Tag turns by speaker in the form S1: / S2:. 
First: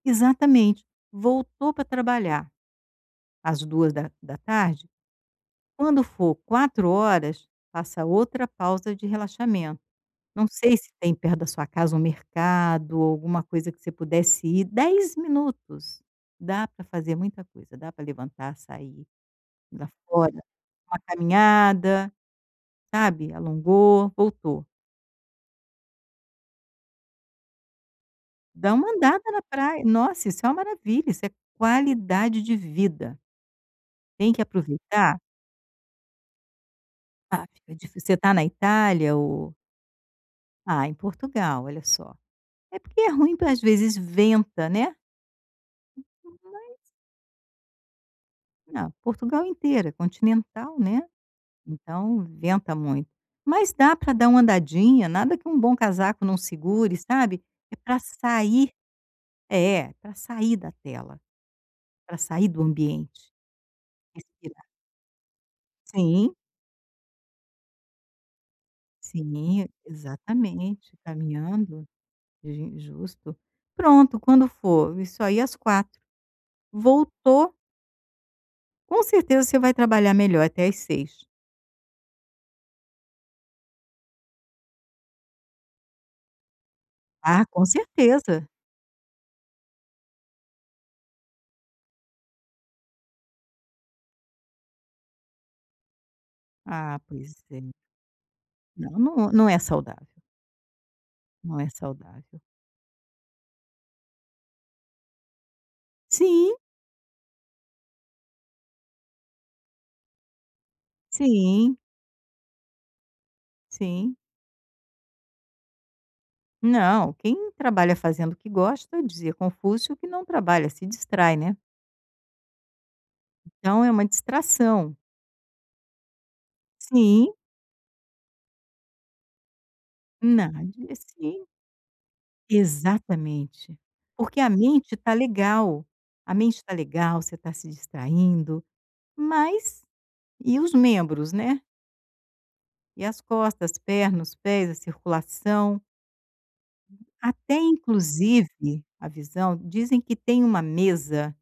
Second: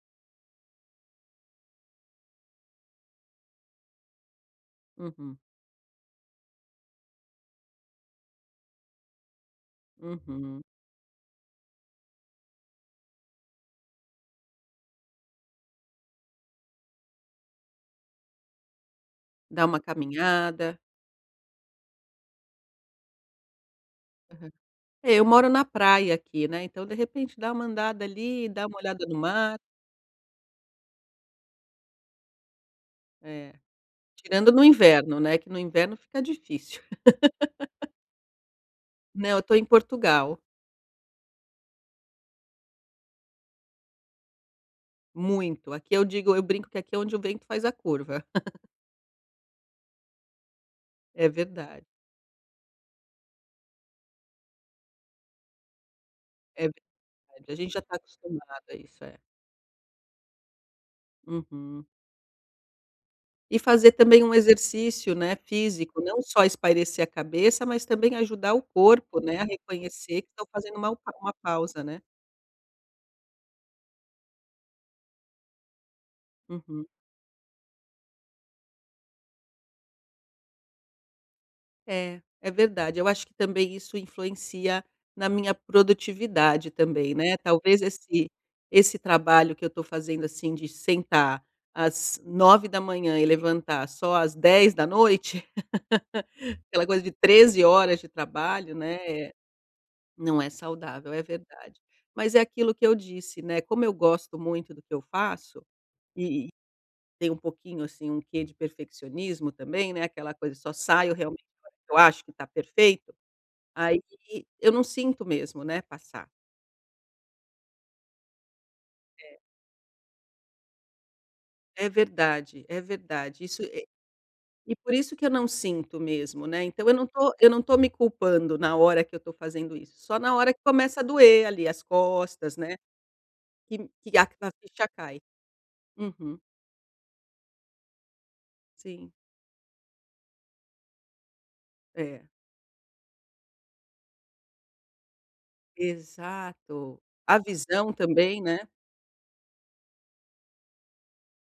S1: Exatamente. Voltou pra trabalhar, às duas da da tarde,
S2: Uhum.
S1: quando for 16h00, faça outra pausa de relaxamento. Não
S2: Uhum.
S1: sei se tem perto da sua casa um mercado ou alguma coisa que você pudesse ir, 10 minutos, dá pra fazer muita coisa, dá pra levantar, sair,
S2: Dar
S1: ir
S2: uma
S1: lá fora,
S2: caminhada.
S1: uma caminhada, sabe, alongou,
S2: Uhum.
S1: voltou.
S2: É, eu moro na praia aqui, né. Então, de repente, dar uma andada ali, dar
S1: Dar
S2: uma
S1: uma
S2: olhada no
S1: andada na
S2: mato.
S1: pra Nossa, isso é uma maravilha, isso é qualidade de vida.
S2: É.
S1: Tem que
S2: Tirando no
S1: aproveitar
S2: inverno, né. Que no inverno, fica difícil.
S1: Ah, fica difícil. Você tá na Itália
S2: Não. Eu tô
S1: ou
S2: em Portugal.
S1: Ah, em Portugal, olha só. É porque é ruim porque, às vezes, venta, né.
S2: Muito. Aqui, eu digo eu brinco
S1: Mas
S2: que, aqui, é onde o vento faz a curva.
S1: Ah, Portugal inteira é continental, né,
S2: É, verdade.
S1: então, venta muito. Mas, dá pra dar uma andadinha. Nada, que um bom casaco não
S2: É, ver
S1: segure, sabe.
S2: A gente,
S1: É
S2: já, tá
S1: pra
S2: acostumado
S1: sair
S2: a isso, é.
S1: É. Pra sair da tela,
S2: Uhum.
S1: pra sair do ambiente.
S2: E fazer, também, um
S1: Respirar.
S2: exercício, né, físico, não
S1: Sim.
S2: só espairecer a cabeça, mas, também, ajudar o corpo, né, a
S1: Sim.
S2: reconhecer que tá fazendo uma
S1: Exatamente.
S2: uma pausa,
S1: Caminhando.
S2: né.
S1: Ji justo. Pronto, quando for isso aí às 16h00,
S2: Uhum.
S1: voltou Com certeza, você vai trabalhar melhor até às 18h00.
S2: É. É verdade. Eu acho que, também, isso influencia na minha produtividade, também, né.
S1: Ah, com
S2: Talvez, esse
S1: certeza.
S2: esse trabalho que eu tô fazendo, assim, de sentar às 9h00, e levantar só às 22h00, aquela
S1: Ah,
S2: coisa de
S1: pois
S2: 13
S1: é.
S2: horas de trabalho, né,
S1: Não, n
S2: é
S1: não é saudável.
S2: Não é saudável. É,
S1: Não é
S2: verdade. Mas, é
S1: saudável.
S2: aquilo que eu disse, né, como eu gosto muito do que eu faço, e e,
S1: Sim.
S2: tem um pouquinho, assim, um quê de perfeccionismo, também, né, aquela coisa, só saio, realmente, [unintelligible]
S1: Sim.
S2: eu acho que tá perfeito, aí,
S1: Sim.
S2: eu não sinto mesmo, né, passar.
S1: Não. Quem trabalha fazendo o que gosta, dizia
S2: É.
S1: Confúcio, que não trabalha, se distrai, né.
S2: É, verdade. É, verdade isso
S1: Então,
S2: e
S1: é uma
S2: E, por
S1: distração.
S2: isso que eu não sinto, mesmo, né. Então, eu não
S1: Sim.
S2: tô, eu não tô me culpando, na hora que eu tô fazendo isso. Só na hora que
S1: Nad e
S2: começa a
S1: se
S2: doer ali as costas, né, que
S1: Exatamente.
S2: me, que a
S1: Porque a
S2: ficha
S1: mente tá
S2: cai.
S1: legal. A
S2: Uhum.
S1: mente tá legal, você tá se distraindo,
S2: Sim.
S1: mas e os membros, né?
S2: É.
S1: E as costas, as pernas, os pés, a circulação?
S2: Exato. A
S1: Até,
S2: visão também, né.
S1: inclusive a visão, dizem que tem uma mesa